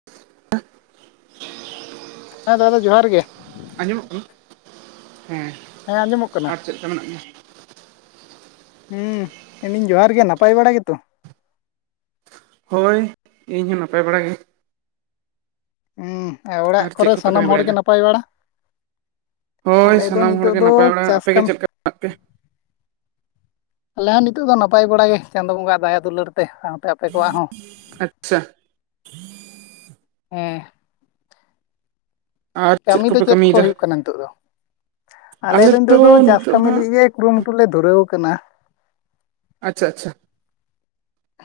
[inaudible] ᱦᱮᱸ ᱫᱟᱫᱟ ᱡᱚᱦᱟᱨ ᱜᱮ ᱟᱸᱡᱚᱢᱚᱜ ᱠᱟᱱᱟ, ᱦᱮᱸ ᱦᱮᱸ ᱟᱸᱡᱚᱢᱚᱜ ᱠᱟᱱᱟ ᱟᱨ ᱪᱮᱫ ᱠᱟ ᱢᱮᱱᱟᱜ ᱢᱮᱭᱟ ᱦᱩᱸ ᱢᱮᱱᱫᱟᱹᱧ ᱡᱚᱦᱟᱨ ᱜᱮ ᱱᱟᱯᱟᱭ ᱵᱟᱲᱟ ᱜᱮᱛᱚ ᱦᱳᱭ ᱤᱧᱦᱚᱸ ᱱᱟᱯᱟᱭ ᱵᱟᱲᱟ ᱜᱮ ᱦᱩᱸ ᱟᱨ ᱚᱲᱟᱜ ᱪᱮᱫ ᱠᱚᱨᱮ ᱠᱚᱯᱮ ᱥᱟᱱᱟᱢ ᱠᱟᱹᱢᱤ ᱦᱚᱲᱜᱮ ᱵᱟᱲᱟᱭᱮᱫᱟ ᱱᱟᱯᱟᱭ ᱵᱟᱲᱟ ᱦᱳᱭ ᱟᱞᱮ ᱫᱚ ᱥᱟᱱᱟᱢ ᱱᱤᱛᱚᱜ ᱦᱚᱲᱜᱮ ᱫᱚ ᱱᱟᱯᱟᱭ ᱵᱟᱲᱟᱜ ᱪᱟᱥ ᱟᱯᱮᱜ ᱜᱮ ᱠᱟᱢ ᱪᱮᱫ ᱞᱮᱠᱟ ᱢᱮᱱᱟᱜ ᱯᱮᱭᱟ ᱟᱞᱮ ᱦᱚᱸ ᱱᱤᱛᱳᱜ ᱫᱚ ᱱᱟᱯᱟᱭ ᱵᱟᱲᱟ ᱜᱮ ᱪᱟᱸᱫᱚ ᱵᱚᱸᱜᱟ ᱟᱜ ᱫᱟᱭᱟ ᱫᱩᱞᱟᱹᱲ ᱛᱮ ᱥᱟᱶ ᱛᱮ ᱟᱯᱮ ᱠᱚᱣᱟᱜ ᱦᱚᱸ, ᱟᱪᱪᱷᱟ ᱦᱮᱸ ᱟᱨ ᱠᱟᱹᱢᱤ ᱫᱚ ᱠᱚᱯᱮ ᱪᱮᱫ ᱠᱚ ᱠᱟᱹᱢᱤᱭᱮᱫᱟ ᱦᱩᱭᱩᱜ ᱠᱟᱱᱟ ᱱᱤᱛᱚᱜ ᱫᱚ᱾ ᱟᱞᱮ ᱫᱚ ᱱᱤᱛᱚᱜ ᱫᱚ ᱪᱟᱥ ᱠᱟᱹᱢᱤ ᱞᱟᱹᱜᱤᱫ ᱜᱮ ᱠᱩᱨᱩᱢᱩᱴᱩ ᱞᱮ ᱫᱷᱩᱨᱟᱹᱣ ᱟᱠᱟᱱᱟ ᱟᱪᱪᱷᱟ ᱟᱪᱪᱷᱟ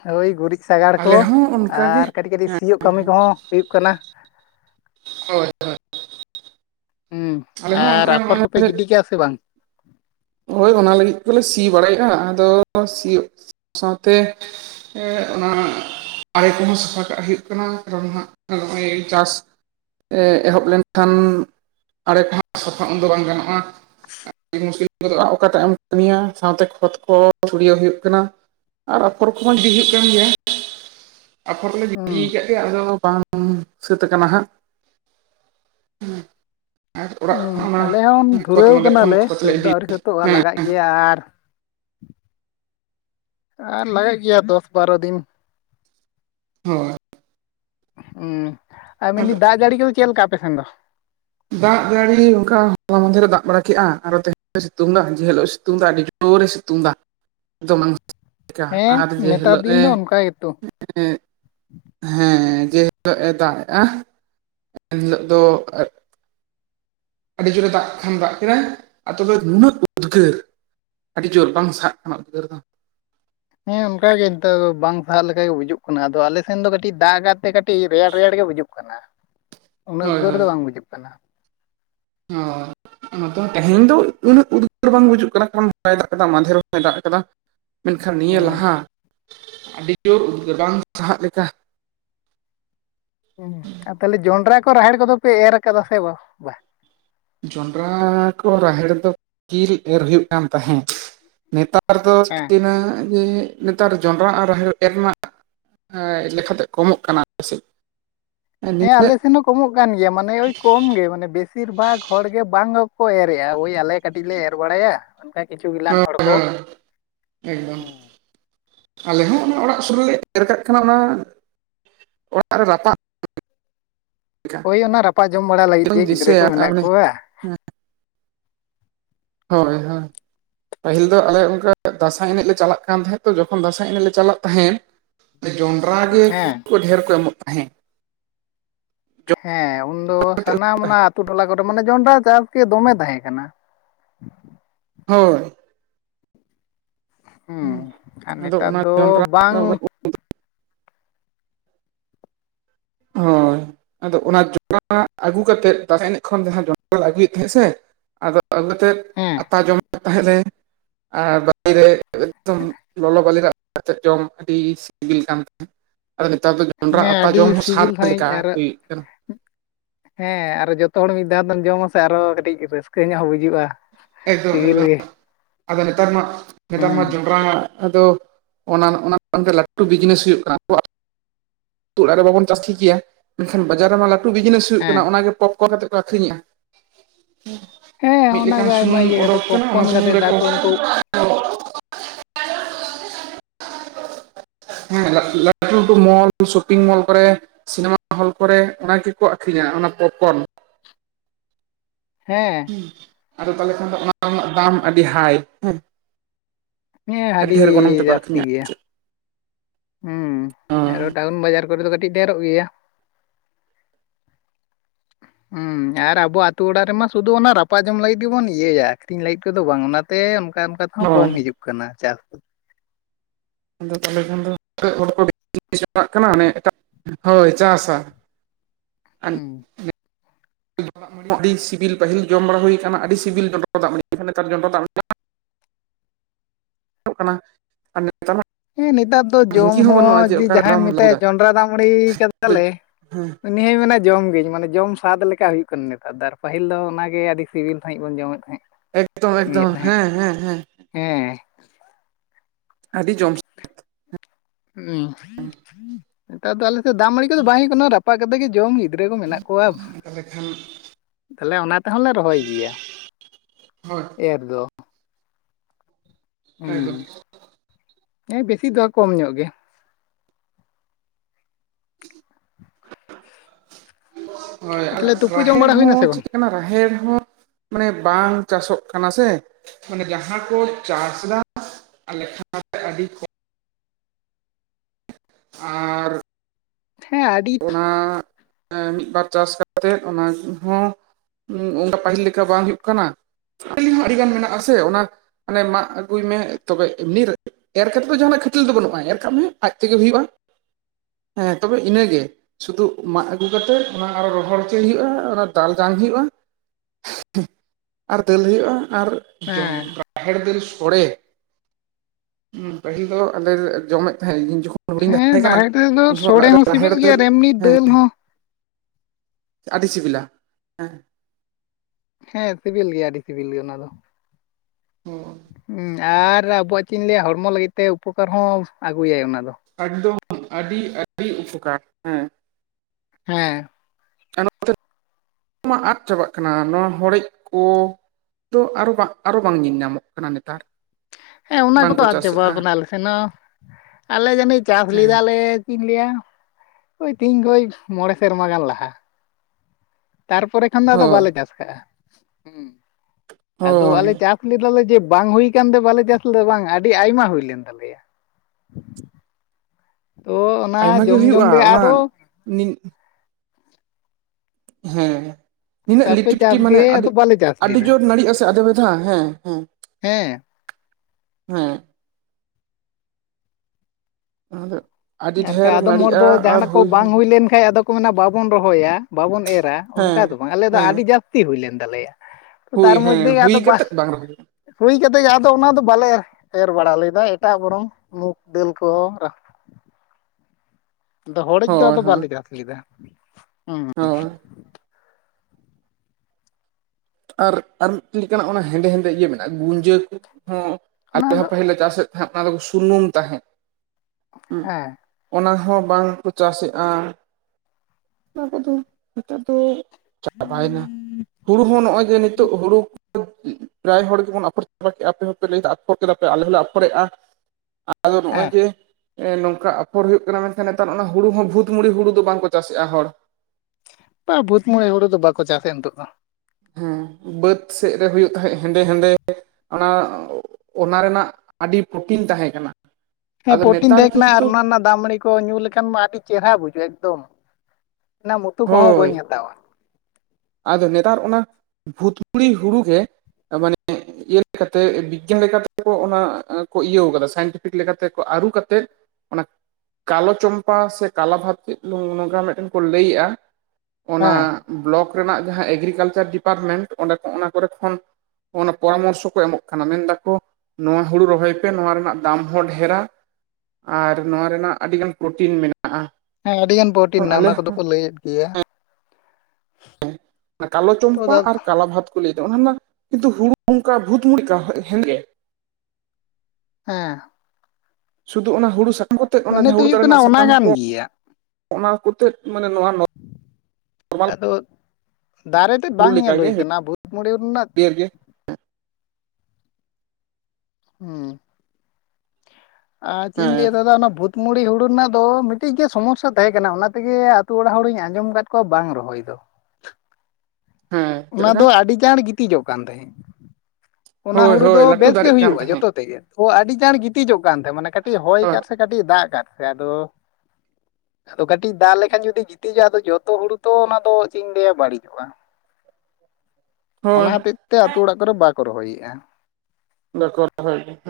ᱦᱳᱭ ᱜᱩᱨᱤᱡ ᱥᱟᱜᱟᱲ ᱠᱚ ᱟᱞᱮ ᱦᱚᱸ ᱚᱱᱠᱟᱜᱮ ᱟᱨ ᱠᱟᱹᱴᱤᱡ ᱠᱟᱹᱴᱤᱡ ᱥᱤᱭᱳᱜ ᱠᱟᱹᱢᱤ ᱠᱚᱦᱚᱸ ᱦᱩᱭᱩᱜ ᱠᱟᱱᱟ ᱦᱳᱭ ᱦᱳᱭ ᱦᱩ ᱦᱚᱸ ᱟᱨ ᱚᱱᱠᱟ ᱟᱯᱷᱚᱨ ᱱᱚᱜᱼᱚᱭ ᱠᱚᱯᱮ ᱜᱤᱰᱤ ᱠᱮᱜ-ᱟ ᱥᱮ ᱵᱟᱝ ᱦᱳᱭ ᱚᱱᱟ ᱞᱟᱹᱜᱤᱫ ᱫᱚᱞᱮ ᱥᱤ ᱵᱟᱲᱟᱭᱮᱫᱟ ᱟᱫᱚ ᱥᱤᱭᱳᱜ ᱥᱟᱶᱛᱮ ᱦᱮᱸ ᱚᱱᱟ ᱟᱲᱮ ᱠᱚᱦᱚᱸ ᱥᱟᱯᱷᱟ ᱠᱟᱜ ᱦᱩᱭᱩᱜ ᱠᱟᱱᱟ ᱟᱫᱚ ᱱᱟᱦᱟᱜᱼᱚᱭ ᱪᱟᱥ ᱮ ᱮᱦᱚᱵ ᱞᱮᱱᱠᱷᱟᱱ ᱟᱲᱮ ᱠᱚᱦᱚᱸ ᱥᱟᱯᱷᱟ ᱩᱱ ᱫᱚ ᱵᱟᱝ ᱜᱟᱱᱚᱜᱼᱟ ᱟᱰᱤ ᱢᱩᱥᱠᱤᱞᱚᱜ ᱜᱚᱫᱚᱜ-ᱟ ᱚᱠᱟᱴᱟᱜ ᱮᱢ ᱠᱟᱹᱢᱤᱭᱟ ᱥᱟᱶᱛᱮ ᱠᱷᱚᱛ ᱠᱚ ᱪᱩᱲᱭᱟᱹᱣ ᱦᱩᱭᱩᱜ ᱠᱟᱱᱟ ᱟᱨ ᱟᱯᱷᱚᱨ ᱠᱚᱦᱚᱸ ᱤᱫᱤ ᱦᱩᱭᱩᱜ ᱠᱟᱱ ᱜᱮᱭᱟ ᱟᱯᱷᱚᱨ ᱠᱚᱞᱮ ᱦᱩᱸ ᱜᱤᱰᱤ ᱠᱟᱜ ᱜᱮᱭᱟ ᱟᱫᱚ ᱵᱟᱝ ᱥᱟᱹᱛ ᱠᱟᱱᱟ ᱦᱟᱸᱜ ᱟᱨ ᱚᱲᱟᱜ ᱦᱩ ᱠᱷᱚᱱ ᱚᱱᱟ ᱟᱞᱮ ᱦᱚᱸ ᱠᱷᱚᱛ ᱫᱷᱩᱨᱟᱹᱣ ᱢᱚᱫᱮ ᱠᱷᱚᱱ ᱠᱟᱱᱟᱞᱮ ᱠᱷᱚᱛ ᱞᱮ ᱥᱟᱹᱛ ᱫᱚ ᱤᱫᱤᱭ ᱟᱹᱣᱨᱤ ᱥᱟᱹᱛᱚᱜᱼᱟ ᱦᱮᱸ ᱞᱟᱜᱟᱜ ᱜᱮᱭᱟ ᱟᱨ ᱟᱨ ᱞᱟᱜᱟᱜ ᱜᱮᱭᱟ ᱫᱚᱥ ᱵᱟᱨᱚ ᱫᱤᱱ ᱦᱳᱭ ᱦᱩ ᱟᱨ ᱟᱫᱚ ᱢᱮᱱᱫᱟᱹᱧ ᱫᱟᱜ ᱡᱟᱹᱲᱤ ᱠᱚᱫᱚ ᱪᱮᱫ ᱞᱮᱠᱟ ᱟᱯᱮ ᱥᱮᱱ ᱫᱚ ᱫᱟᱜ ᱡᱟᱹᱲᱤ ᱚᱱᱠᱟ ᱦᱚᱞᱟ ᱢᱟᱫᱷᱮᱨ ᱮ ᱫᱟᱜ ᱵᱟᱲᱟ ᱠᱮᱜᱼᱟ ᱟᱨᱷᱚ ᱛᱮᱷᱮᱧ ᱥᱤᱛᱩᱝ ᱫᱟ ᱡᱮ ᱦᱤᱞᱳᱜ ᱥᱤᱛᱩᱝ ᱫᱚ ᱟᱹᱰᱤ ᱡᱳᱨ ᱡᱳᱨᱮ ᱥᱤᱛᱩᱝ ᱫᱟ [inaudible] ᱦᱮᱸ ᱟᱨ ᱡᱮ ᱱᱮᱛᱟᱨ ᱦᱤᱞᱳᱜ ᱮ ᱫᱤᱱ ᱫᱚ ᱚᱱᱠᱟ ᱜᱮᱛᱚ [unintelligible] ᱦᱮᱸ ᱡᱮᱦᱤᱞᱳᱜ ᱮ ᱫᱟᱜ ᱮᱜᱼᱟ ᱮᱱ ᱦᱤᱞᱳᱜ ᱫᱚ ᱟᱹᱰᱤ ᱡᱳᱨᱮ ᱫᱟᱜ ᱠᱷᱟᱱ ᱫᱟᱜ ᱠᱮᱫᱟ ᱟ ᱛᱚᱵᱮ ᱱᱩᱱᱟᱹᱜ ᱩᱫᱽᱜᱟᱹᱨ ᱟᱹᱰᱤ ᱡᱳᱨ ᱵᱟᱝ ᱥᱟᱦᱟᱜ ᱠᱟᱱᱟ ᱩᱤᱫᱽᱜᱟᱹᱨ ᱫᱚ ᱦᱮᱸ ᱚᱱᱠᱟ ᱜᱮ ᱱᱮᱛᱟᱨ ᱫᱚ ᱵᱟᱝ ᱥᱟᱦᱟᱜ ᱞᱮᱠᱟ ᱴᱜᱮ ᱵᱩᱡᱩᱜ ᱠᱟᱱᱟ ᱟᱫᱚ ᱟᱞᱮ ᱥᱮᱱ ᱫᱚ ᱠᱟᱹᱴᱤᱡ ᱫᱟᱜ ᱠᱟᱜ ᱛᱮ ᱠᱟᱹᱴᱤᱡ ᱨᱮᱭᱟᱲ ᱨᱮᱭᱟᱲ ᱜᱮ ᱵᱩᱡᱩᱜ ᱠᱟᱱᱟ ᱩᱱᱟᱹᱜ ᱦᱳᱭ ᱩᱫᱽᱜᱟᱹᱨ ᱫᱚ ᱵᱟᱝ ᱵᱩᱡᱩᱜ ᱠᱟᱱᱟ ᱦᱚᱭ ᱛᱮᱦᱮᱧ ᱫᱚ ᱩᱱᱟᱹᱜ ᱩᱫᱽᱜᱟᱹᱨ ᱵᱟᱝ ᱵᱩᱡᱩᱜ ᱠᱟᱱᱟ ᱠᱟᱨᱚᱱ ᱦᱚᱞᱟᱭ ᱫᱟᱜ ᱠᱟᱫᱟ ᱢᱟᱫᱷᱮᱨᱮ ᱦᱚᱸᱭ ᱫᱟᱜ ᱟᱠᱟᱫᱟ ᱢᱮᱱᱠᱷᱟᱱ ᱱᱤᱭᱟᱹ ᱦᱩᱸ ᱞᱟᱦᱟ ᱟᱹᱰᱤ ᱡᱳᱨ ᱩᱫᱜᱟᱨ ᱵᱟᱝ ᱥᱟᱦᱟᱜ ᱞᱮᱠᱟ ᱦᱸ ᱟᱨ ᱛᱟᱦᱚᱞᱮ ᱡᱚᱱᱰᱨᱟ ᱠᱚ ᱨᱟᱦᱮᱲ ᱠᱚᱫᱚ ᱯᱮ ᱮᱨ ᱠᱟᱫᱟ ᱥᱮ ᱵᱟᱝ ᱵᱟ ᱵᱟ ᱡᱚᱱᱰᱨᱟ ᱠᱚ ᱨᱟᱦᱮᱲ ᱫᱚ ᱯᱟᱦᱹᱤᱞ ᱮᱨ ᱦᱩᱭᱩᱜ ᱠᱟᱱ ᱛᱟᱦᱮᱸᱫ ᱱᱮᱛᱟᱨ ᱱᱮᱛᱟᱨ ᱦᱮᱸ ᱛᱤᱱᱟ ᱡᱮ ᱱᱮᱛᱟᱨ ᱡᱚᱸᱰᱨᱟ ᱟᱨ ᱨᱟᱦᱮ ᱮᱨᱢᱟᱠ ᱞᱮᱠᱟᱛᱮ ᱠᱚᱢᱚᱜ ᱠᱟᱱᱟᱥᱮᱫ ᱦᱮᱸ ᱟᱞᱮ ᱥᱮᱱ ᱦᱚᱸ ᱠᱚᱢᱚᱜ ᱠᱟᱱ ᱜᱮᱭᱟ ᱢᱟᱱᱮ ᱳᱭ ᱠᱚᱢ ᱜᱮ ᱢᱟᱱᱮ ᱵᱮᱥ ᱵᱮᱥᱤᱨ ᱵᱷᱟᱜᱽ ᱦᱚᱲ ᱜᱮ ᱵᱟᱝ ᱜᱮᱠᱚ ᱮᱨᱜᱼᱟ ᱳᱭ ᱟᱞᱮ ᱠᱟᱹᱴᱤᱡ ᱞᱮ ᱮᱨ ᱵᱟᱲᱟᱭᱟ ᱚᱱᱠᱟ ᱠᱤᱪᱷᱩ ᱜᱮᱞᱟᱱ ᱦᱚᱲ ᱦᱳᱭ ᱠᱚ᱾ ᱦᱳᱭ ᱮᱠᱫᱚᱢ ᱟᱞᱮ ᱦᱚᱸ ᱚᱱᱮ ᱚᱲᱟᱜ ᱥᱩᱨ ᱨᱮᱞᱮ ᱮᱨ ᱠᱟᱜ ᱠᱟᱱᱟ ᱚᱱᱟ ᱚᱲᱟᱜ ᱨᱮ ᱨᱟᱯᱟᱜ ᱞᱮᱠᱟ ᱦᱳᱭ ᱚᱱᱟ ᱨᱟᱯᱟᱜ ᱡᱚᱢ ᱵᱟᱲᱟ ᱞᱟᱹᱜᱤᱫ ᱤᱧ ᱜᱮ ᱜᱤᱫᱽᱨᱟᱹ ᱠᱚ ᱫᱤᱥᱟᱹᱭᱟ ᱟᱨ ᱢᱮᱱᱟᱜ ᱢᱟᱱᱮ ᱠᱚᱣᱟ᱾ ᱦᱳᱭ ᱦᱳᱭ ᱯᱟᱹᱦᱤᱞ ᱫᱚ ᱟᱞᱮ ᱚᱱᱠᱟ ᱫᱟᱥᱟᱸᱭ ᱮᱱᱮᱡ ᱞᱮ ᱪᱟᱞᱟᱜ ᱠᱟᱱ ᱛᱟᱦᱮᱸᱫ ᱛᱚ ᱡᱚᱠᱷᱚᱱ ᱫᱟᱸᱥᱟᱭ ᱮᱱᱮᱡ ᱞᱮ ᱪᱟᱞᱟᱜ ᱛᱟᱦᱮᱸᱫ ᱡᱚᱱᱰᱨᱟ ᱜᱮ ᱦᱮᱸ ᱰᱷᱮᱨ ᱠᱚ ᱮᱢᱚᱜ ᱛᱟᱦᱮᱸᱫ ᱡᱚᱢ ᱦᱮᱸ ᱩᱱᱫᱚ ᱠᱟᱛᱮᱫ ᱥᱟᱱᱟᱢ ᱚᱱᱟ ᱛᱟᱦᱮᱸᱫ ᱟᱹᱛᱩ ᱴᱚᱞᱟ ᱠᱚᱨᱮ ᱢᱟᱱᱮ ᱡᱚᱱᱰᱨᱟ ᱪᱟᱥ ᱜᱮ ᱫᱚᱢᱮ ᱛᱟᱦᱮᱸ ᱠᱟᱱᱟ᱾ ᱦᱳᱭ ᱦᱩᱸ ᱟᱨ ᱟᱫᱚ ᱱᱮᱛᱟᱨ ᱚᱱᱟ ᱫᱚ ᱡᱚᱱᱰᱨᱟ ᱵᱟᱝ ᱦᱳᱭ ᱟᱫᱚ ᱚᱱᱟ ᱡᱚᱱᱰᱨᱟ ᱟᱹᱜᱩ ᱠᱟᱛᱮᱜ ᱫᱟᱸᱥᱟᱭ ᱮᱱᱮᱡ ᱠᱷᱚᱱ ᱡᱟᱦᱟᱸ ᱡᱚᱱᱰᱨᱟ ᱞᱮ ᱟᱹᱜᱩᱭᱮᱫ ᱛᱟᱦᱮᱸᱜ ᱥᱮ ᱟᱫᱚ ᱟᱹᱜᱩ ᱠᱟᱛᱮᱫ ᱦᱮᱸ ᱟᱛᱟ ᱡᱚᱢ ᱮᱛ ᱛᱟᱸᱦᱮᱞᱮ ᱟᱨ ᱵᱟᱞᱤ ᱨᱮ ᱮᱠᱫᱚᱢ ᱞᱚᱞᱚ ᱵᱟᱞᱤ ᱨᱮ ᱛᱮᱫ ᱡᱚᱢ ᱟᱹᱰᱤ ᱥᱤᱵᱤᱞ ᱠᱟᱱ ᱛᱟᱦᱮᱸᱫ, ᱟᱫᱚ ᱱᱮᱛᱟᱨ ᱫᱚ ᱡᱚᱱᱰᱨᱟ ᱦᱮᱸ ᱟᱛᱟ ᱟᱹᱰᱤ ᱡᱚᱢ ᱦᱚᱸ ᱥᱟᱫ ᱥᱤᱵᱤᱞ ᱥᱟᱺᱦᱤᱡ ᱞᱮᱠᱟ᱾ ᱟᱨ [unintelligible] ᱠᱟᱱᱟ ᱦᱮᱸ ᱟᱨᱚ ᱡᱚᱛᱚ ᱦᱚᱲ ᱢᱤᱫ ᱫᱷᱟᱣ ᱛᱮᱢ ᱡᱚᱢ ᱟ ᱥᱮ ᱟᱨᱚ ᱠᱟᱹᱴᱤᱡ ᱨᱟᱹᱥᱠᱟᱹ ᱧᱚᱜ ᱦᱚᱸ ᱵᱩᱡᱩᱜᱼᱟ᱾ ᱮᱠᱫᱚᱢ ᱥᱤᱵᱤᱞ ᱮᱠᱫᱚᱢ ᱜᱮ ᱟᱫᱚ ᱱᱮᱛᱟᱨ ᱢᱟ ᱱᱮᱛᱟᱨ ᱦᱩᱸ ᱢᱟ ᱡᱚᱸᱰᱨᱟ ᱟᱫᱚ ᱚᱱᱟ ᱚᱱᱟ ᱚᱱᱛᱮ ᱞᱟᱹᱴᱩ ᱵᱤᱡᱽᱱᱮᱥ ᱦᱩᱭᱩᱜ ᱠᱟᱱᱟ ᱟᱠᱚᱣᱟᱜ ᱟᱹᱛᱩ ᱚᱲᱟᱜ ᱨᱮ ᱵᱟᱵᱚᱱ ᱪᱟᱥ ᱴᱷᱤᱠ ᱜᱮᱭᱟ ᱢᱮᱱᱠᱷᱟᱱ ᱵᱟᱡᱟᱨ ᱨᱮᱢᱟ ᱞᱟᱹᱴᱩ ᱵᱤᱡᱽᱱᱮᱥ ᱦᱩᱭᱩᱜ ᱦᱮᱸ ᱠᱟᱱᱟ ᱚᱱᱟ ᱜᱮ ᱛᱚ ᱚᱱᱠᱟ ᱠᱟᱛᱮ ᱠᱚ ᱟᱠᱷᱨᱤᱧᱮᱜᱼᱟ ᱦᱮᱸ ᱢᱤᱫ ᱞᱮᱠᱟᱱ ᱚᱱᱟᱜᱮ ᱟᱭᱢᱟ ᱥᱩᱱᱩᱢ ᱤᱭᱟᱹ ᱠᱟᱛᱮ ᱚᱰᱳᱠ ᱠᱟᱱᱟ ᱚᱱᱟ ᱯᱚᱯᱠᱚᱨᱱ ᱥᱩᱱᱩᱢ ᱠᱟᱛᱮᱜ ᱨᱮᱠᱚ ᱛᱟᱨᱯᱚᱨ ᱩᱱᱠᱩ ᱦᱮᱸ ᱞᱟᱴᱷᱩ ᱞᱟᱴᱷᱩ ᱢᱚᱞ ᱥᱚᱯᱤᱝ ᱢᱚᱞ ᱠᱚᱨᱮ ᱥᱤᱱᱮᱢᱟ ᱦᱚᱞ ᱠᱚᱨᱮ ᱚᱱᱟ ᱜᱮᱠᱚ ᱟᱠᱷᱨᱤᱧᱟ ᱚᱱᱟ ᱯᱚᱯᱠᱚᱨᱱ ᱦᱮᱸ ᱟᱫᱚ ᱛᱟᱦᱚᱞᱮ ᱠᱷᱟᱱ ᱫᱚ ᱚᱱᱟ ᱨᱮᱱᱟᱜ ᱫᱟᱢ ᱟᱹᱰᱤ ᱦᱟᱭ ᱦᱮ ᱦᱮᱸ ᱟᱹᱰᱤ ᱛᱮᱠᱚ ᱡᱟᱹᱥᱛᱤ ᱟᱠᱷᱨᱤᱧᱟ ᱜᱮᱭᱟ, ᱦᱩᱸ ᱟᱨᱚ ᱴᱟᱣᱩᱱ ᱵᱟᱡᱟᱨ ᱠᱚᱨᱮ ᱫᱚ ᱠᱟᱹᱴᱤᱡ ᱰᱷᱮᱨᱚᱜ ᱜᱮᱭᱟ ᱦᱮᱸ ᱟᱨ ᱟᱵᱚ ᱟᱛᱳ ᱚᱲᱟᱜ ᱨᱮᱢᱟ ᱥᱩᱫᱩ ᱚᱱᱟ ᱨᱟᱯᱟᱜ ᱡᱚᱢ ᱞᱟᱹᱜᱤᱫ ᱜᱮᱵᱚᱱ ᱤᱭᱟᱹᱭᱟ ᱟᱠᱷᱨᱤᱧ ᱞᱟᱹᱜᱤᱫ ᱠᱚᱫᱚ ᱵᱟᱝ ᱚᱱᱟ ᱛᱮ ᱚᱱᱠᱟ ᱚᱱᱠᱟ ᱦᱚᱸ ᱠᱚᱢ ᱦᱳᱭ ᱦᱤᱡᱩᱜ ᱠᱟᱱᱟ ᱪᱟᱥ ᱠᱚ ᱟᱫᱚ ᱛᱟᱦᱚᱞᱮ ᱠᱷᱟᱱ ᱫᱚ ᱠᱚ ᱪᱟᱞᱟᱜ ᱠᱟᱱᱟ ᱚᱱᱮ ᱮᱴᱟᱜ ᱦᱳᱭ ᱪᱟᱥᱟ [unintelligible] ᱦᱩᱸ [unintelligible] ᱟᱹᱵᱤ ᱥᱤᱵᱤᱞ ᱯᱟᱹᱦᱤᱞ ᱡᱚᱢ ᱵᱟᱲᱟ ᱦᱩᱭ ᱠᱟᱱᱟ ᱟᱹᱰᱤ ᱥᱤᱵᱤᱞ ᱡᱚᱱᱰᱨᱚ ᱫᱟᱜ ᱢᱟᱹᱰᱤ ᱤᱧ ᱦᱚᱸ ᱱᱮᱛᱟᱨ ᱡᱚᱱᱰᱨᱚ ᱫᱟᱜ ᱢᱟᱹᱰᱤ [unintelligible] [unintelligible] ᱦᱮᱸ ᱱᱮᱛᱟᱨ ᱫᱚ ᱡᱚᱢ ᱰᱷᱤᱝᱠᱤ ᱵᱟᱹᱱᱩᱜᱼᱟ ᱦᱚᱸ ᱡᱮ ᱚᱠᱟᱨᱮ ᱡᱟᱦᱟᱸᱭ ᱮᱢ ᱰᱨᱟᱢ ᱢᱮᱛᱟᱭᱟ ᱞᱟᱹᱦᱩᱫᱟ ᱡᱚᱱᱰᱨᱟ ᱫᱟᱢ ᱟᱹᱵᱤ ᱠᱟᱫᱟᱞᱮ ᱦᱮᱸ ᱩᱱᱤ ᱦᱚᱸ ᱢᱮᱱᱟ ᱡᱚᱢ ᱜᱤᱧ ᱢᱟᱱᱮ ᱡᱚᱢ ᱥᱟᱫ ᱞᱮᱠᱟ ᱦᱩᱭᱩᱜ ᱠᱟᱱᱟ ᱱᱮᱛᱟᱨ ᱫᱚ ᱟᱨ ᱯᱟᱹᱦᱤᱞ ᱫᱚ ᱚᱱᱟᱜᱮ ᱟᱹᱰᱤ ᱥᱤᱵᱤᱞ ᱥᱟᱺᱦᱤᱡ ᱵᱚᱱ ᱡᱚᱢᱮᱫ ᱛᱟᱦᱮᱸᱫ᱾ ᱮᱠᱫᱚᱢ ᱧᱩᱭᱮᱫ ᱮᱠᱫᱚᱢ ᱛᱟᱦᱮᱸᱫ ᱦᱮᱸ ᱦᱮᱸ ᱦᱮᱸ ᱦᱮᱸ ᱟᱵᱤ ᱡᱚᱢᱥ ᱦᱚᱸ ᱱᱮᱛᱟᱨ ᱫᱚ ᱟᱞᱮᱥᱮᱫ ᱫᱟᱜ ᱢᱟᱹᱲᱤ ᱠᱚᱫᱚ ᱵᱟᱭ ᱦᱩᱭᱩᱜ ᱠᱟᱱᱟ ᱨᱟᱯᱟᱜ ᱠᱟᱛᱮ ᱜᱮ ᱡᱚᱢ ᱦᱩᱭᱩᱜ ᱜᱤᱫᱽᱨᱟᱹ ᱠᱚ ᱢᱮᱱᱟᱜ ᱠᱚᱣᱟ ᱛᱟᱦᱚᱞᱮ ᱠᱷᱟᱱ ᱛᱟᱦᱞᱮ ᱚᱱᱟ ᱛᱮᱦᱚᱸᱞᱮ ᱨᱚᱦᱚᱭ ᱜᱮᱭᱟ ᱦᱳᱭ ᱮᱨ ᱫᱚ ᱮᱠᱫᱚᱢ ᱦᱩᱸ ᱦᱮᱸ ᱵᱮᱥᱤ ᱫᱚ ᱠᱚᱢ ᱧᱚᱜ ᱜᱮ ᱦᱳᱭ ᱟᱨ ᱛᱟᱦᱚᱞᱮ ᱛᱩᱯᱩ ᱡᱚᱢ ᱨᱟᱦᱮᱮᱫ ᱵᱟᱲᱟ ᱦᱩᱭᱱᱟ ᱦᱚᱸ ᱥᱮ ᱵᱟᱝ ᱪᱮᱫ ᱠᱟᱱᱟ ᱨᱟᱦᱮᱲ ᱦᱚᱸ ᱢᱟᱱᱮ ᱵᱟᱝ ᱪᱟᱥᱚᱜ ᱠᱟᱱᱟ ᱥᱮ ᱢᱟᱱᱮ ᱡᱟᱦᱟᱸ ᱠᱚ ᱪᱟᱥᱫᱟ [unintelligible] ᱟᱨ ᱦᱮᱸ ᱟᱹᱰᱤ ᱚᱱᱟ ᱢᱤᱫᱵᱟᱨ ᱪᱟᱥ ᱠᱟᱛᱮᱜ ᱚᱱᱟ ᱦᱚᱸ ᱚᱱᱠᱟ ᱯᱟᱹᱦᱤᱞ ᱞᱮᱠᱟ ᱵᱟᱝ ᱦᱩᱭᱩᱜ ᱠᱟᱱᱟ ᱟᱹᱤ ᱦᱚᱸ ᱟᱹᱰᱤᱜᱟᱱ ᱢᱮᱱᱟᱜ ᱟ ᱥᱮ ᱚᱱᱟ ᱚᱱᱟ ᱢᱟᱜ ᱟᱹᱜᱩᱭ ᱢᱮ ᱛᱚᱵᱮ ᱮᱢᱱᱤ ᱨᱮ ᱮᱨ ᱠᱟᱛᱮᱫ ᱫᱚ ᱡᱟᱦᱟᱸᱱᱼᱟᱜ ᱠᱷᱟᱹᱴᱟᱹᱞᱤ ᱫᱚ ᱵᱟᱹᱱᱩᱜᱼᱟ ᱮᱨ ᱠᱟᱜ ᱢᱮ ᱟᱡ ᱛᱮᱜᱮ ᱦᱩᱭᱩᱜᱼᱟ ᱦᱮᱸ ᱛᱚᱵᱮ ᱤᱱᱟᱹᱜᱮ ᱥᱩᱫᱩ ᱢᱟᱜ ᱟᱹᱜᱩ ᱠᱟᱛᱮᱜ ᱚᱱᱟ ᱟᱨᱚ ᱨᱚᱦᱚᱲ ᱦᱚᱪᱚᱭ ᱦᱩᱭᱩᱜᱼᱟ ᱚᱱᱟ ᱫᱟᱞ ᱡᱟᱝ ᱦᱩᱭᱩᱜᱼᱟ ᱟᱨ ᱫᱟᱹᱞ ᱦᱩᱭᱩᱜᱼᱟ ᱟᱨ ᱡᱚᱢ ᱦᱮᱸ ᱨᱟᱦᱮᱲ ᱫᱟᱹᱞ ᱥᱚᱲᱮ ᱯᱟᱹᱦᱤᱞ ᱫᱚ ᱟᱞᱮ ᱡᱚᱢᱮᱫ ᱛᱟᱦᱮᱸᱫ ᱤᱱᱟᱹᱡᱚᱠᱷᱚᱱ ᱦᱰᱤᱧ ᱤᱧ ᱦᱮᱸ ᱛᱟᱦᱮᱸ ᱠᱟᱱᱟ ᱞᱟᱦᱮᱲ ᱨᱮᱫᱚ ᱩᱱ ᱥᱚᱢᱚᱭ ᱚᱲᱟᱜ ᱥᱚᱲᱮ ᱨᱮ ᱦᱚᱸ ᱨᱟᱦᱮᱲ ᱥᱤᱵᱤᱞ ᱜᱮᱭᱟ ᱫᱟᱹᱞ ᱟᱨ ᱮᱢᱱᱤ ᱦᱮᱸ ᱫᱟᱹᱞ ᱦᱚᱸ ᱟᱹᱰᱤ ᱥᱤᱵᱤᱞᱟ ᱦᱮᱸ ᱦᱮᱸ ᱥᱤᱵᱤᱞ ᱜᱮᱭᱟ ᱟᱹᱰᱤ ᱥᱤᱵᱤᱞ ᱜᱮᱭᱟ ᱚᱱᱟ ᱫᱚ ᱦᱚᱸ ᱦᱩᱸ ᱟᱨ ᱟᱵᱚᱣᱼᱟᱜ ᱪᱮᱫ ᱤᱧ ᱞᱟᱹᱭᱟ ᱦᱚᱲᱢᱚ ᱞᱟᱹᱜᱤᱫ ᱛᱮ ᱩᱯᱚᱠᱟᱨ ᱦᱚᱸ ᱟᱹᱜᱩᱭᱟᱭ ᱚᱱᱟ ᱫᱚ ᱮᱠᱫᱚᱢ ᱟᱹᱰᱤ ᱟᱹᱰᱤ ᱩᱯᱚᱠᱟᱨ ᱦᱮᱸ ᱦᱮᱸ ᱟᱨ ᱱᱚᱛᱮ ᱢᱟ ᱟᱫ ᱪᱟᱵᱟᱜ ᱠᱟᱱᱟ ᱱᱚᱣᱟ ᱦᱚᱲᱮᱡ ᱠᱚ ᱫᱚ ᱟᱨᱚ ᱵᱟᱝ ᱟᱨᱚ ᱵᱟᱝ ᱧᱮᱞ ᱧᱟᱢᱚᱜ ᱠᱟᱱᱟ ᱱᱮᱛᱟᱨ ᱦᱮᱸ ᱚᱱᱟ ᱠᱚᱫᱚ ᱵᱟᱝᱠᱚ ᱟᱫ ᱪᱟᱵᱟᱣ ᱪᱟᱥᱮᱜᱼᱟ ᱠᱟᱱᱟ ᱟᱞᱮ ᱥᱮᱱᱦᱚᱸ ᱟᱞᱮ ᱡᱟᱹᱱᱤᱡ ᱪᱟᱥ ᱦᱮᱸ ᱞᱮᱫᱟᱞᱮ ᱤᱧ ᱞᱟᱹᱭᱟ ᱳᱭ ᱛᱤᱦᱤᱧ ᱠᱷᱚᱡ ᱢᱚᱸᱬᱮ ᱥᱮᱨᱢᱟ ᱜᱟᱱ ᱞᱟᱦᱟ ᱛᱟᱨᱯᱚᱨᱮ ᱠᱷᱟᱱ ᱫᱚ ᱟᱫᱚ ᱦᱳᱭ ᱵᱟᱞᱮ ᱪᱟᱥ ᱠᱟᱜᱼᱟ ᱟᱫᱚ ᱦᱳᱭ ᱟᱞᱮ ᱪᱟᱥ ᱞᱟᱹᱭ ᱫᱟᱞᱮ ᱡᱮ ᱵᱟᱝ ᱦᱩᱭ ᱠᱟᱱᱛᱮ ᱵᱟᱞᱮ ᱪᱟᱥ ᱞᱮᱫᱟ ᱵᱟᱝ ᱟᱹᱰᱤ ᱟᱭᱢᱟ ᱦᱩᱭ ᱞᱮᱱ ᱛᱟᱞᱮᱭᱟ [unintelligible] ᱛᱚ ᱚᱱᱟ ᱡᱚᱢ ᱡᱚᱢ ᱛᱮᱜᱮ ᱟᱨᱚ ᱱᱤᱢ ᱦᱮᱸ ᱱᱤᱱᱟᱹᱜ ᱛᱟᱨᱯᱚᱨᱮ ᱞᱤᱴᱤᱯᱴᱤ ᱪᱟᱥ ᱢᱟᱱᱮ ᱜᱮ ᱟᱹᱰᱤ ᱟᱫᱚ ᱵᱟᱞᱮ ᱪᱟᱥ ᱟᱹᱰᱤ ᱞᱮᱫᱟ ᱡᱳᱨ ᱱᱟᱲᱤᱜᱼᱟ ᱥᱮ ᱟᱫᱷᱮ ᱵᱫᱷᱮ ᱦᱮᱸ ᱦᱮᱸ ᱦᱮᱸ ᱦᱮᱸ ᱟᱫᱚ ᱟᱨ ᱠᱷᱟᱡ ᱟᱫᱚᱢ ᱦᱚᱲ ᱫᱚ ᱡᱟᱦᱟᱱᱼᱟᱜ ᱠᱚ ᱵᱟᱝ ᱦᱩᱭ ᱞᱮᱱ ᱠᱷᱟᱡ ᱟᱫᱚ ᱢᱮᱱᱟ ᱵᱟᱵᱚᱱ ᱨᱚᱦᱚᱭᱟ ᱵᱟᱵᱚᱱ ᱮᱨᱟ ᱚᱱᱠᱟ ᱦᱮᱸ ᱫᱚ ᱵᱟᱝ ᱟᱞᱮ ᱫᱚ ᱦᱮᱸ ᱟᱹᱰᱤ ᱡᱟᱹᱥᱛᱤ ᱦᱩᱭ ᱞᱮᱱ ᱛᱟᱞᱮᱭᱟ ᱛᱚ ᱦᱩᱭ ᱛᱟᱨ ᱦᱮᱸ ᱢᱚᱫᱫᱷᱮ ᱜᱮ ᱦᱩᱭ ᱮᱫᱚ ᱵᱟ ᱠᱟᱛᱮᱫ ᱵᱟᱝ ᱨᱚᱦᱚᱭ ᱦᱩᱭ ᱠᱟᱛᱮ ᱡᱟᱦᱟᱸ ᱫᱚ ᱚᱱᱟ ᱫᱚ ᱵᱟᱞᱮ ᱮᱨ ᱮᱨ ᱵᱟᱲᱟᱭᱟ ᱞᱟᱹᱭ ᱫᱟᱭ ᱮᱴᱟᱜ ᱵᱚᱨᱚᱝ ᱢᱩᱠ ᱫᱟᱹᱞ ᱠᱚ ᱟᱫᱚ ᱦᱚᱲᱮᱡ ᱫᱚ ᱦᱳᱭ ᱟᱫᱚ ᱵᱟᱞᱮ ᱪᱟᱥ ᱞᱮᱫᱟ ᱦᱩᱸ ᱟᱨ ᱟᱨ ᱢᱤᱫ ᱞᱮᱠᱟᱱᱼᱟᱜ ᱚᱱᱟ ᱦᱮᱸᱫᱮ ᱦᱮᱸᱫᱮ ᱤᱭᱟᱹ ᱢᱮᱱᱟᱜᱼᱟ ᱜᱩᱡᱟᱹ ᱠᱚᱦᱚᱸ ᱚᱱᱟ ᱟᱞᱮ ᱫᱚ ᱯᱟᱦᱤᱞ ᱞᱮ ᱪᱟᱥ ᱮᱫ ᱛᱟᱦᱮᱸᱫ ᱚᱱᱟ ᱫᱚᱠᱚ ᱥᱩᱱᱩᱢ ᱛᱟᱦᱮᱸᱫ ᱦᱮᱸ ᱚᱱᱟ ᱦᱚᱸ ᱵᱟᱝᱠᱚ ᱪᱟᱥᱮᱜᱼᱟ ᱚᱱᱟ ᱠᱚᱫᱚ ᱱᱮᱛᱟᱨ ᱫᱚ ᱪᱟᱵᱟᱭ ᱮᱱᱟ ᱦᱩᱲᱩ ᱦᱚᱸ ᱱᱚᱜᱼᱚᱭ ᱡᱮ ᱱᱤᱛᱚᱜ ᱦᱩᱲᱩ ᱯᱨᱟᱭ ᱦᱚᱲ ᱜᱮᱵᱚᱱ ᱟᱯᱷᱚᱨ ᱪᱟᱵᱟ ᱠᱮᱜᱼᱟ ᱟᱯᱮ ᱦᱚᱸᱯᱮ ᱞᱟᱹᱭᱟ ᱟᱯᱷᱚᱨ ᱠᱮᱫᱟ ᱯᱮ ᱟᱞᱮ ᱦᱚᱸᱞᱮ ᱟᱯᱷᱚᱨᱮᱜᱼᱟ ᱟᱞᱮ ᱱᱚᱸᱜᱼᱚᱭ ᱦᱮᱸ ᱡᱮ ᱱᱚᱝᱠᱟ ᱟᱯᱷᱚᱨ ᱦᱩᱭᱩᱜ ᱠᱟᱱᱟ ᱢᱮᱱᱠᱷᱟᱱ ᱱᱮᱛᱟᱨ ᱚᱱᱟ ᱦᱩᱲᱩ ᱦᱚᱸ ᱵᱷᱩᱛ ᱢᱩᱲᱤ ᱦᱩᱲᱩ ᱫᱚ ᱵᱟᱝᱠᱚ ᱪᱟᱥᱮᱜᱼᱟ ᱦᱚᱲ ᱵᱟ ᱵᱷᱩᱛ ᱢᱩᱲᱤ ᱦᱩᱲᱩ ᱫᱚ ᱵᱟᱠᱚ ᱪᱟᱥᱮᱜᱼᱟ ᱱᱤᱛᱳᱚᱜ ᱫᱚ ᱦᱩᱸ ᱵᱟᱹᱫ ᱥᱮᱜ ᱨᱮ ᱦᱩᱭᱩᱜ ᱛᱟᱦᱮᱸᱫ ᱦᱮᱸᱫᱮ ᱦᱮᱸᱫᱮ ᱚᱱᱟ ᱚᱱᱟ ᱨᱮᱱᱟᱜ ᱟᱹᱰᱤ ᱯᱨᱚᱴᱤᱱ ᱛᱟᱦᱮᱸ ᱠᱟᱱᱟ ᱦᱮᱸ ᱟᱫᱚ ᱯᱨᱳᱚᱴᱤᱱ ᱫᱚ ᱱᱮᱛᱟᱨ ᱦᱳᱭᱳᱜ ᱠᱟᱱᱟ ᱟᱨ ᱠᱤᱱᱛᱩ ᱚᱱᱟ ᱨᱮᱱᱟᱜ ᱫᱟᱜᱢᱟᱹᱲᱤ ᱠᱚ ᱧᱩ ᱞᱮᱠᱷᱟᱱ ᱢᱟ ᱟᱹᱰᱤ ᱪᱮᱨᱦᱟ ᱵᱩᱡᱷᱟᱹᱜᱼᱟ ᱮᱠᱫᱚᱢ ᱢᱮᱱᱟᱢ ᱩᱛᱩ ᱠᱚᱦᱚᱸ ᱵᱟᱹᱧ ᱦᱳᱭ ᱦᱟᱛᱟᱣᱟ ᱟᱫᱚ ᱱᱮᱛᱟᱨ ᱚᱱᱟ ᱵᱷᱩᱛ ᱢᱩᱲᱤ ᱦᱩᱲᱩ ᱜᱮ ᱢᱟᱱᱮ ᱤᱭᱟᱹ ᱞᱮᱠᱟᱛᱮ ᱵᱤᱜᱽᱜᱟᱱ ᱞᱮᱠᱟᱛᱮ ᱚᱱᱟ ᱠᱚ ᱤᱭᱟᱹᱣ ᱠᱟᱫᱟ ᱥᱟᱭᱮᱱᱴᱤᱯᱷᱤᱠ ᱞᱮᱠᱟᱛᱮ ᱟᱹᱨᱩ ᱠᱟᱛᱮᱫ ᱚᱱᱟ ᱠᱟᱞᱚ ᱪᱚᱢᱯᱟ ᱥᱮ ᱠᱟᱞᱵᱷᱟᱛᱤ ᱱᱚᱝᱠᱟ ᱢᱤᱫᱴᱮᱱ ᱠᱚ ᱞᱟᱹᱭᱮᱜᱼᱟ ᱚᱱᱟ ᱦᱮᱸ ᱵᱞᱚᱠ ᱨᱮᱱᱟᱜ ᱡᱟᱦᱟᱸ ᱮᱜᱽᱨᱤᱠᱟᱞᱪᱟᱨ ᱰᱤᱯᱟᱨᱢᱮᱱᱴ ᱚᱸᱰᱮ ᱠᱷᱚᱱ ᱚᱱᱟ ᱠᱚᱨᱮ ᱠᱷᱚᱱ ᱚᱱᱟ ᱯᱚᱨᱟᱢᱚᱨᱥᱚ ᱠᱚ ᱮᱢᱚᱜ ᱠᱟᱱᱟ ᱢᱮᱱᱫᱟᱠᱚ ᱱᱚᱣᱟ ᱦᱩᱲᱩ ᱨᱚᱦᱚᱭ ᱯᱮ ᱱᱚᱣᱟ ᱨᱮᱱᱟᱜ ᱫᱟᱢ ᱦᱚᱸ ᱰᱷᱮᱨᱟ ᱟᱨ ᱱᱚᱣᱟ ᱨᱮᱱᱟᱜ ᱟᱹᱰᱤᱜᱟᱱ ᱯᱨᱚᱴᱤᱱ ᱢᱮᱱᱟᱜᱼᱟ ᱦᱮᱸ ᱟᱹᱰᱤ ᱜᱟᱱ ᱯᱨᱳᱴᱤᱱ ᱢᱮᱱᱟᱜᱼᱟ ᱟᱞᱮ ᱚᱱᱟ ᱠᱚᱫᱚ ᱠᱚ ᱞᱟᱹᱭᱮᱫ ᱜᱮᱭᱟ ᱠᱟᱞᱚ ᱛᱚ ᱪᱚᱢᱯᱟ ᱟᱨ ᱠᱟᱞᱚ ᱵᱷᱟᱛ ᱠᱚ ᱞᱟᱹᱭ ᱫᱚ ᱚᱱᱟ ᱢᱟ ᱠᱤᱱᱛᱩ ᱦᱩᱲᱩ ᱚᱱᱠᱟ ᱵᱷᱩᱛ ᱢᱩᱲᱤ ᱠᱟ ᱦᱮᱸᱫᱮ ᱦᱮᱸ ᱥᱩᱫᱷᱩ ᱚᱱᱟ ᱦᱩᱲᱩ ᱥᱟᱠᱟᱢ ᱠᱚᱛᱮ ᱚᱱᱟ ᱢᱚᱱᱮ ᱡᱟᱦᱟᱸ ᱫᱚ ᱦᱩᱲᱩ ᱦᱩᱭᱩᱜ ᱫᱟᱨᱮ ᱨᱮᱱᱟᱜ ᱠᱟᱱᱟ ᱚᱱᱟ ᱥᱟᱠᱟᱢ ᱠᱚ ᱠᱟᱱ ᱜᱮᱭᱟ ᱚᱱᱟ ᱠᱚᱛᱮᱜ ᱢᱟᱱᱮ ᱱᱚᱣᱟ ᱟᱫᱚ ᱫᱟᱨᱮᱛᱮᱫ ᱦᱩᱲᱩ ᱵᱟᱝ ᱧᱮᱞ ᱞᱮᱠᱟᱜᱮ ᱦᱩᱭᱠᱟᱱᱟ ᱵᱷᱩᱛ ᱢᱩᱲᱤ ᱨᱮᱱᱟᱜ ᱦᱟᱹᱨᱭᱟᱹᱲ ᱜᱮ ᱦᱩᱸ ᱟ ᱪᱮᱫ ᱦᱮᱸ ᱤᱧ ᱞᱟᱹᱭ ᱫᱟᱫᱟ ᱚᱱᱟ ᱵᱷᱩᱛ ᱵᱷᱩᱛ ᱢᱩᱲᱤ ᱦᱩᱲᱩ ᱨᱮᱱᱟᱜ ᱫᱚ ᱢᱤᱫᱴᱤᱡ ᱜᱮ ᱥᱚᱢᱚᱥᱥᱟ ᱛᱟᱦᱮᱸ ᱠᱟᱱᱟ ᱚᱱᱟ ᱛᱮᱜᱮ ᱟᱛᱳ ᱚᱲᱟᱜ ᱦᱚᱲᱤᱧ ᱟᱸᱡᱚᱢ ᱟᱠᱟᱫ ᱠᱚᱣᱟ ᱵᱟᱝ ᱨᱚᱦᱚᱭ ᱫᱚ ᱦᱮᱸ ᱪᱮᱫ ᱚᱱᱟ ᱞᱮᱠᱟ ᱫᱚ ᱟᱹᱰᱤ ᱜᱟᱱ ᱜᱤᱛᱤᱡᱚᱜ ᱠᱟᱱ ᱛᱟᱦᱮᱸᱫ ᱚᱱᱟ ᱦᱳᱭ ᱦᱩᱲᱩ ᱫᱚ ᱦᱳᱭ ᱞᱟᱹᱴᱩ ᱵᱮᱥ ᱜᱮ ᱫᱟᱨᱮᱜ ᱠᱟᱱ ᱦᱩᱭᱩᱜᱼᱟ ᱛᱟᱦᱮᱸᱫ ᱡᱚᱛᱚ ᱛᱮᱜᱮ ᱚ ᱟᱹᱰᱤ ᱜᱟᱱ ᱜᱤᱛᱤᱡᱚᱜ ᱠᱟᱱ ᱛᱟᱦᱮᱸᱜ ᱢᱟᱱᱮ ᱠᱟᱹᱴᱤᱡ ᱮ ᱦᱚᱭ ᱦᱳᱭ ᱠᱟᱫ ᱥᱮ ᱠᱟᱹᱴᱤᱡ ᱮ ᱫᱟᱜ ᱠᱟᱫ ᱥᱮ ᱟᱫᱚ ᱟᱫᱚ ᱠᱟᱹᱴᱤᱡ ᱫᱟᱜ ᱞᱮᱠᱷᱟᱱ ᱡᱩᱫᱤ ᱜᱤᱛᱤᱡᱚᱜᱼᱟ ᱟᱫᱚ ᱡᱚᱛᱚ ᱦᱩᱲᱩ ᱛᱚ ᱚᱱᱟᱫᱚ ᱪᱮᱫ ᱤᱧ ᱞᱟᱹᱭᱟ ᱵᱟᱹᱲᱤᱡᱚᱜᱼᱟ ᱚᱱᱟ ᱦᱳᱭ ᱦᱚᱛᱮᱡ ᱛᱮ ᱟᱛᱳ ᱚᱲᱟᱜ ᱠᱚᱨᱮ ᱵᱟᱠᱚ ᱨᱚᱦᱚᱭᱮᱫᱼᱟ ᱵᱟᱠᱚ ᱨᱚᱦᱚᱭ ᱮᱫ ᱟ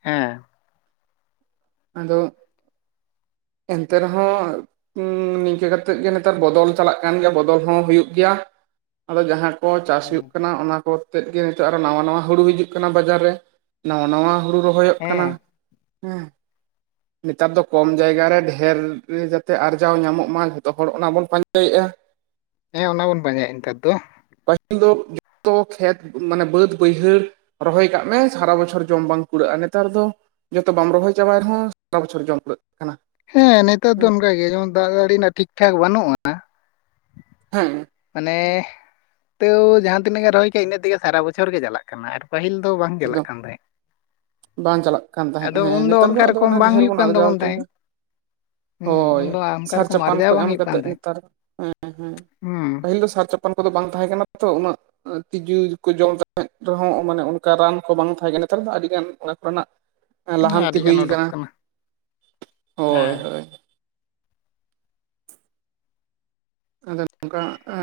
ᱦᱮᱸ ᱟᱫᱚ ᱮᱱᱛᱮ ᱨᱮᱦᱚᱸ ᱱᱤᱝᱠᱟᱹ ᱠᱟᱛᱮᱜ ᱜᱮ ᱱᱮᱛᱟᱨ ᱵᱚᱫᱚᱞ ᱪᱟᱞᱟᱜ ᱠᱟᱱ ᱜᱮᱭᱟ ᱵᱚᱫᱚᱞ ᱦᱚᱸ ᱦᱩᱭᱩᱜ ᱜᱮᱭᱟ ᱟᱫᱚ ᱡᱟᱦᱟᱸ ᱠᱚ ᱪᱟᱥ ᱦᱩᱭᱩᱜ ᱠᱟᱱᱟ ᱚᱱᱟ ᱠᱚ ᱛᱮᱫ ᱜᱮ ᱱᱤᱛᱚᱜ ᱟᱨᱦᱚ ᱱᱟᱣᱟ ᱱᱟᱣᱟ ᱦᱩᱲᱩ ᱦᱤᱡᱩᱜ ᱠᱟᱱᱟ ᱵᱟᱡᱟᱨ ᱨᱮ ᱱᱟᱣᱟ ᱱᱟᱣᱟ ᱦᱩᱲᱩ ᱨᱚᱦᱚᱭᱚᱜ ᱦᱮᱸ ᱠᱟᱱᱟ ᱦᱮᱸ ᱱᱮᱛᱟᱨ ᱫᱚ ᱠᱚᱢ ᱡᱟᱭᱜᱟ ᱨᱮ ᱰᱷᱮᱨ ᱡᱟᱛᱮ ᱟᱨᱡᱟᱣ ᱧᱟᱢᱚᱜ ᱢᱟ ᱡᱚᱛᱚ ᱦᱚᱲ ᱚᱱᱟ ᱵᱚᱱ ᱯᱟᱸᱧᱪᱟᱭᱮᱜᱼᱟ ᱦᱮᱸ ᱚᱱᱟ ᱵᱚᱱ ᱯᱟᱸᱡᱟᱭᱮᱫᱼᱟ ᱱᱮᱛᱟᱨ ᱫᱚ ᱯᱟᱹᱦᱤᱞ ᱫᱚ ᱡᱚᱛᱚ ᱠᱷᱮᱛ ᱢᱟᱱᱮ ᱵᱟᱹᱫ ᱵᱟᱹᱭᱦᱟᱹᱲ ᱨᱚᱦᱚᱭ ᱠᱟᱜ ᱢᱮ ᱥᱟᱨᱟ ᱵᱚᱪᱷᱚᱨ ᱡᱚᱢ ᱵᱟᱝ ᱠᱩᱲᱟᱹᱜᱼᱟ ᱱᱮᱛᱟᱨ ᱫᱚ ᱡᱚᱛᱚ ᱵᱟᱢ ᱨᱚᱦᱚᱭ ᱪᱟᱵᱟᱭ ᱨᱮᱦᱚᱸ ᱥᱟᱨᱟ ᱵᱚᱪᱷᱚᱨ ᱡᱚᱢ ᱯᱩᱨᱟᱹᱜ ᱠᱟᱱᱟ ᱦᱮᱸ ᱱᱮᱛᱟᱨ ᱫᱚ ᱚᱱᱠᱟ ᱜᱮ ᱡᱮᱢᱚᱱ ᱫᱟᱜ ᱢᱟ. ᱲᱤ ᱨᱮᱱᱟᱜ ᱴᱷᱤᱠ ᱴᱷᱟᱠ ᱵᱟᱹᱱᱩᱜᱼᱟ ᱦᱮᱸ ᱢᱟᱱᱮ ᱛᱳ ᱡᱟᱦᱟᱸ ᱛᱤᱱᱟᱹᱜ ᱜᱮ ᱨᱚᱦᱚᱭ ᱠᱟᱜ ᱤᱱᱟᱹᱜ ᱛᱮᱜᱮ ᱥᱟᱨᱟ ᱵᱚᱪᱷᱚᱨ ᱜᱮ ᱪᱟᱞᱟᱜ ᱠᱟᱱᱟ ᱠᱟᱱᱟ ᱟᱨ ᱯᱟᱹᱦᱤᱞ ᱫᱚ ᱵᱟᱝ ᱪᱟᱞᱟᱜ ᱮᱠᱫᱚᱢ ᱠᱟᱱ ᱛᱟᱦᱮᱸᱫ ᱵᱟᱝ ᱪᱟᱞᱟᱜ ᱠᱟᱱ ᱛᱟᱦᱮᱸᱫ ᱟᱫᱚ ᱦᱮᱸ ᱩᱱᱫᱚ ᱱᱮᱛᱟᱨ ᱫᱚ ᱚᱱᱠᱟ ᱟᱫᱚ ᱚᱱᱮ ᱨᱚᱠᱚᱢ ᱵᱟᱝ ᱰᱷᱮᱨ ᱦᱩᱭᱩᱜ ᱵᱚᱱ ᱠᱟᱱ ᱟᱨᱡᱟᱣ ᱛᱟᱵᱚᱱ ᱦᱚᱪᱚᱭ ᱫᱟ ᱛᱟᱦᱮᱸᱫ ᱦᱮᱸ ᱦᱳᱭ ᱩᱱᱫᱚ ᱚᱱᱠᱟ ᱥᱟᱨ ᱨᱚᱠᱚᱢ ᱪᱟᱯᱟᱱ ᱟᱨᱡᱟᱣ ᱠᱚ ᱵᱟᱝ ᱮᱢ ᱦᱩᱭᱩᱜ ᱠᱟᱱ ᱠᱟᱛᱮ ᱛᱟᱦᱮᱸᱫ ᱱᱮᱛᱟᱨ ᱦᱮᱸ ᱦᱮᱸ ᱦᱩᱸ ᱯᱟᱹᱦᱤᱞ ᱫᱚ ᱥᱟᱨ ᱪᱟᱯᱟ ᱯᱟᱱ ᱠᱚᱫᱚ ᱵᱟᱝ ᱛᱟᱦᱮᱸ ᱠᱟᱱᱟ ᱛᱚ ᱩᱱᱟᱹᱜ ᱛᱤᱡᱩ ᱠᱚ ᱡᱚᱢ ᱥᱟᱨᱮᱡ ᱨᱮᱦᱚᱸ ᱢᱟᱱᱮ ᱚᱱᱠᱟ ᱨᱟᱱ ᱠᱚ ᱵᱟᱝ ᱛᱟᱦᱮᱸ ᱠᱟᱱᱟ ᱱᱮᱛᱟᱨ ᱫᱚ ᱟᱹᱰᱤᱜᱟᱱ ᱚᱱᱟ ᱠᱚᱨᱮᱱᱟᱜ ᱦᱮᱸ ᱞᱟᱦᱟᱱᱛᱤ ᱦᱩᱭ ᱟᱹᱰᱤᱜᱟᱱ ᱚᱰᱚᱠ ᱠᱟᱱᱟ ᱦᱳᱭ ᱦᱮᱸ ᱦᱳᱭ ᱟᱫᱚ ᱱᱚᱝᱠᱟ ᱮ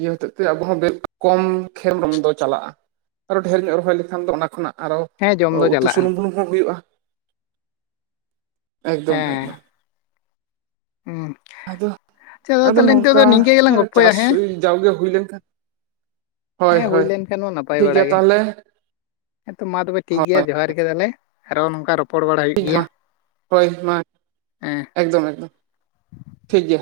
ᱤᱭᱟᱹ ᱦᱚᱛᱮᱜ ᱛᱮ ᱟᱵᱚ ᱦᱚᱸ ᱠᱚᱢ ᱠᱷᱮᱞ ᱵᱚᱱᱫᱚ ᱪᱟᱞᱟᱜᱼᱟ ᱟᱨᱚ ᱰᱷᱮᱮᱨ ᱧᱚᱜ ᱨᱚᱦᱚᱭ ᱞᱮᱠᱷᱟᱱ ᱫᱚ ᱚᱱᱟ ᱠᱷᱚᱱᱟᱜ ᱟᱨᱚ ᱦᱮᱸ ᱡᱚᱢ ᱫᱚ ᱩᱛᱩ ᱪᱟᱞᱟᱜᱼᱟ ᱥᱩᱱᱩᱢ ᱵᱩᱞᱩᱝ ᱦᱚᱸ ᱦᱩᱭᱩᱜᱼᱟ ᱮᱠᱫᱚᱢ ᱦᱮᱸ ᱮᱠᱫᱚᱢ ᱦᱩᱸ ᱟᱫᱚ, ᱟᱪᱪᱷᱟ ᱫᱟᱫᱟ ᱟᱫᱚ ᱛᱟᱦᱚᱞᱮ ᱱᱤᱛᱚᱜ ᱫᱚ ᱱᱚᱝᱠᱟ ᱱᱤᱝᱠᱟᱹ ᱜᱮᱞᱟᱝ ᱜᱚᱞᱯᱚᱭᱟ ᱪᱟᱥ ᱦᱮᱸ ᱡᱟᱣᱜᱮ ᱦᱩᱭ ᱞᱮᱱᱠᱷᱟᱱ ᱦᱳᱭ ᱦᱮᱸ ᱦᱩᱭ ᱦᱳᱭ ᱞᱮᱱᱠᱷᱟᱱ ᱢᱟ ᱱᱟᱯᱟᱭ ᱴᱷᱤᱠ ᱵᱟᱲᱟ ᱜᱮᱭᱟ ᱜᱮ ᱛᱟᱦᱚᱞᱮ ᱦᱮᱸᱛᱚ ᱢᱟ ᱛᱚᱵᱮ ᱴᱷᱤᱠ ᱜᱮᱭᱟ ᱦᱳᱭ ᱡᱚᱦᱟᱨ ᱜᱮ ᱛᱟᱦᱚᱞᱮ ᱟᱨᱷᱚ ᱱᱚᱝᱠᱟ ᱨᱚᱯᱚᱲ ᱵᱟᱲᱟ ᱦᱩᱭᱩᱜ ᱤᱧ ᱜᱮᱭᱟ ᱦᱚᱸ ᱦᱳᱭ ᱢᱟ ᱦᱮᱸ ᱮᱠᱫᱚᱢ ᱮᱠᱫᱚᱢ ᱴᱷᱤᱠ ᱜᱮᱭᱟ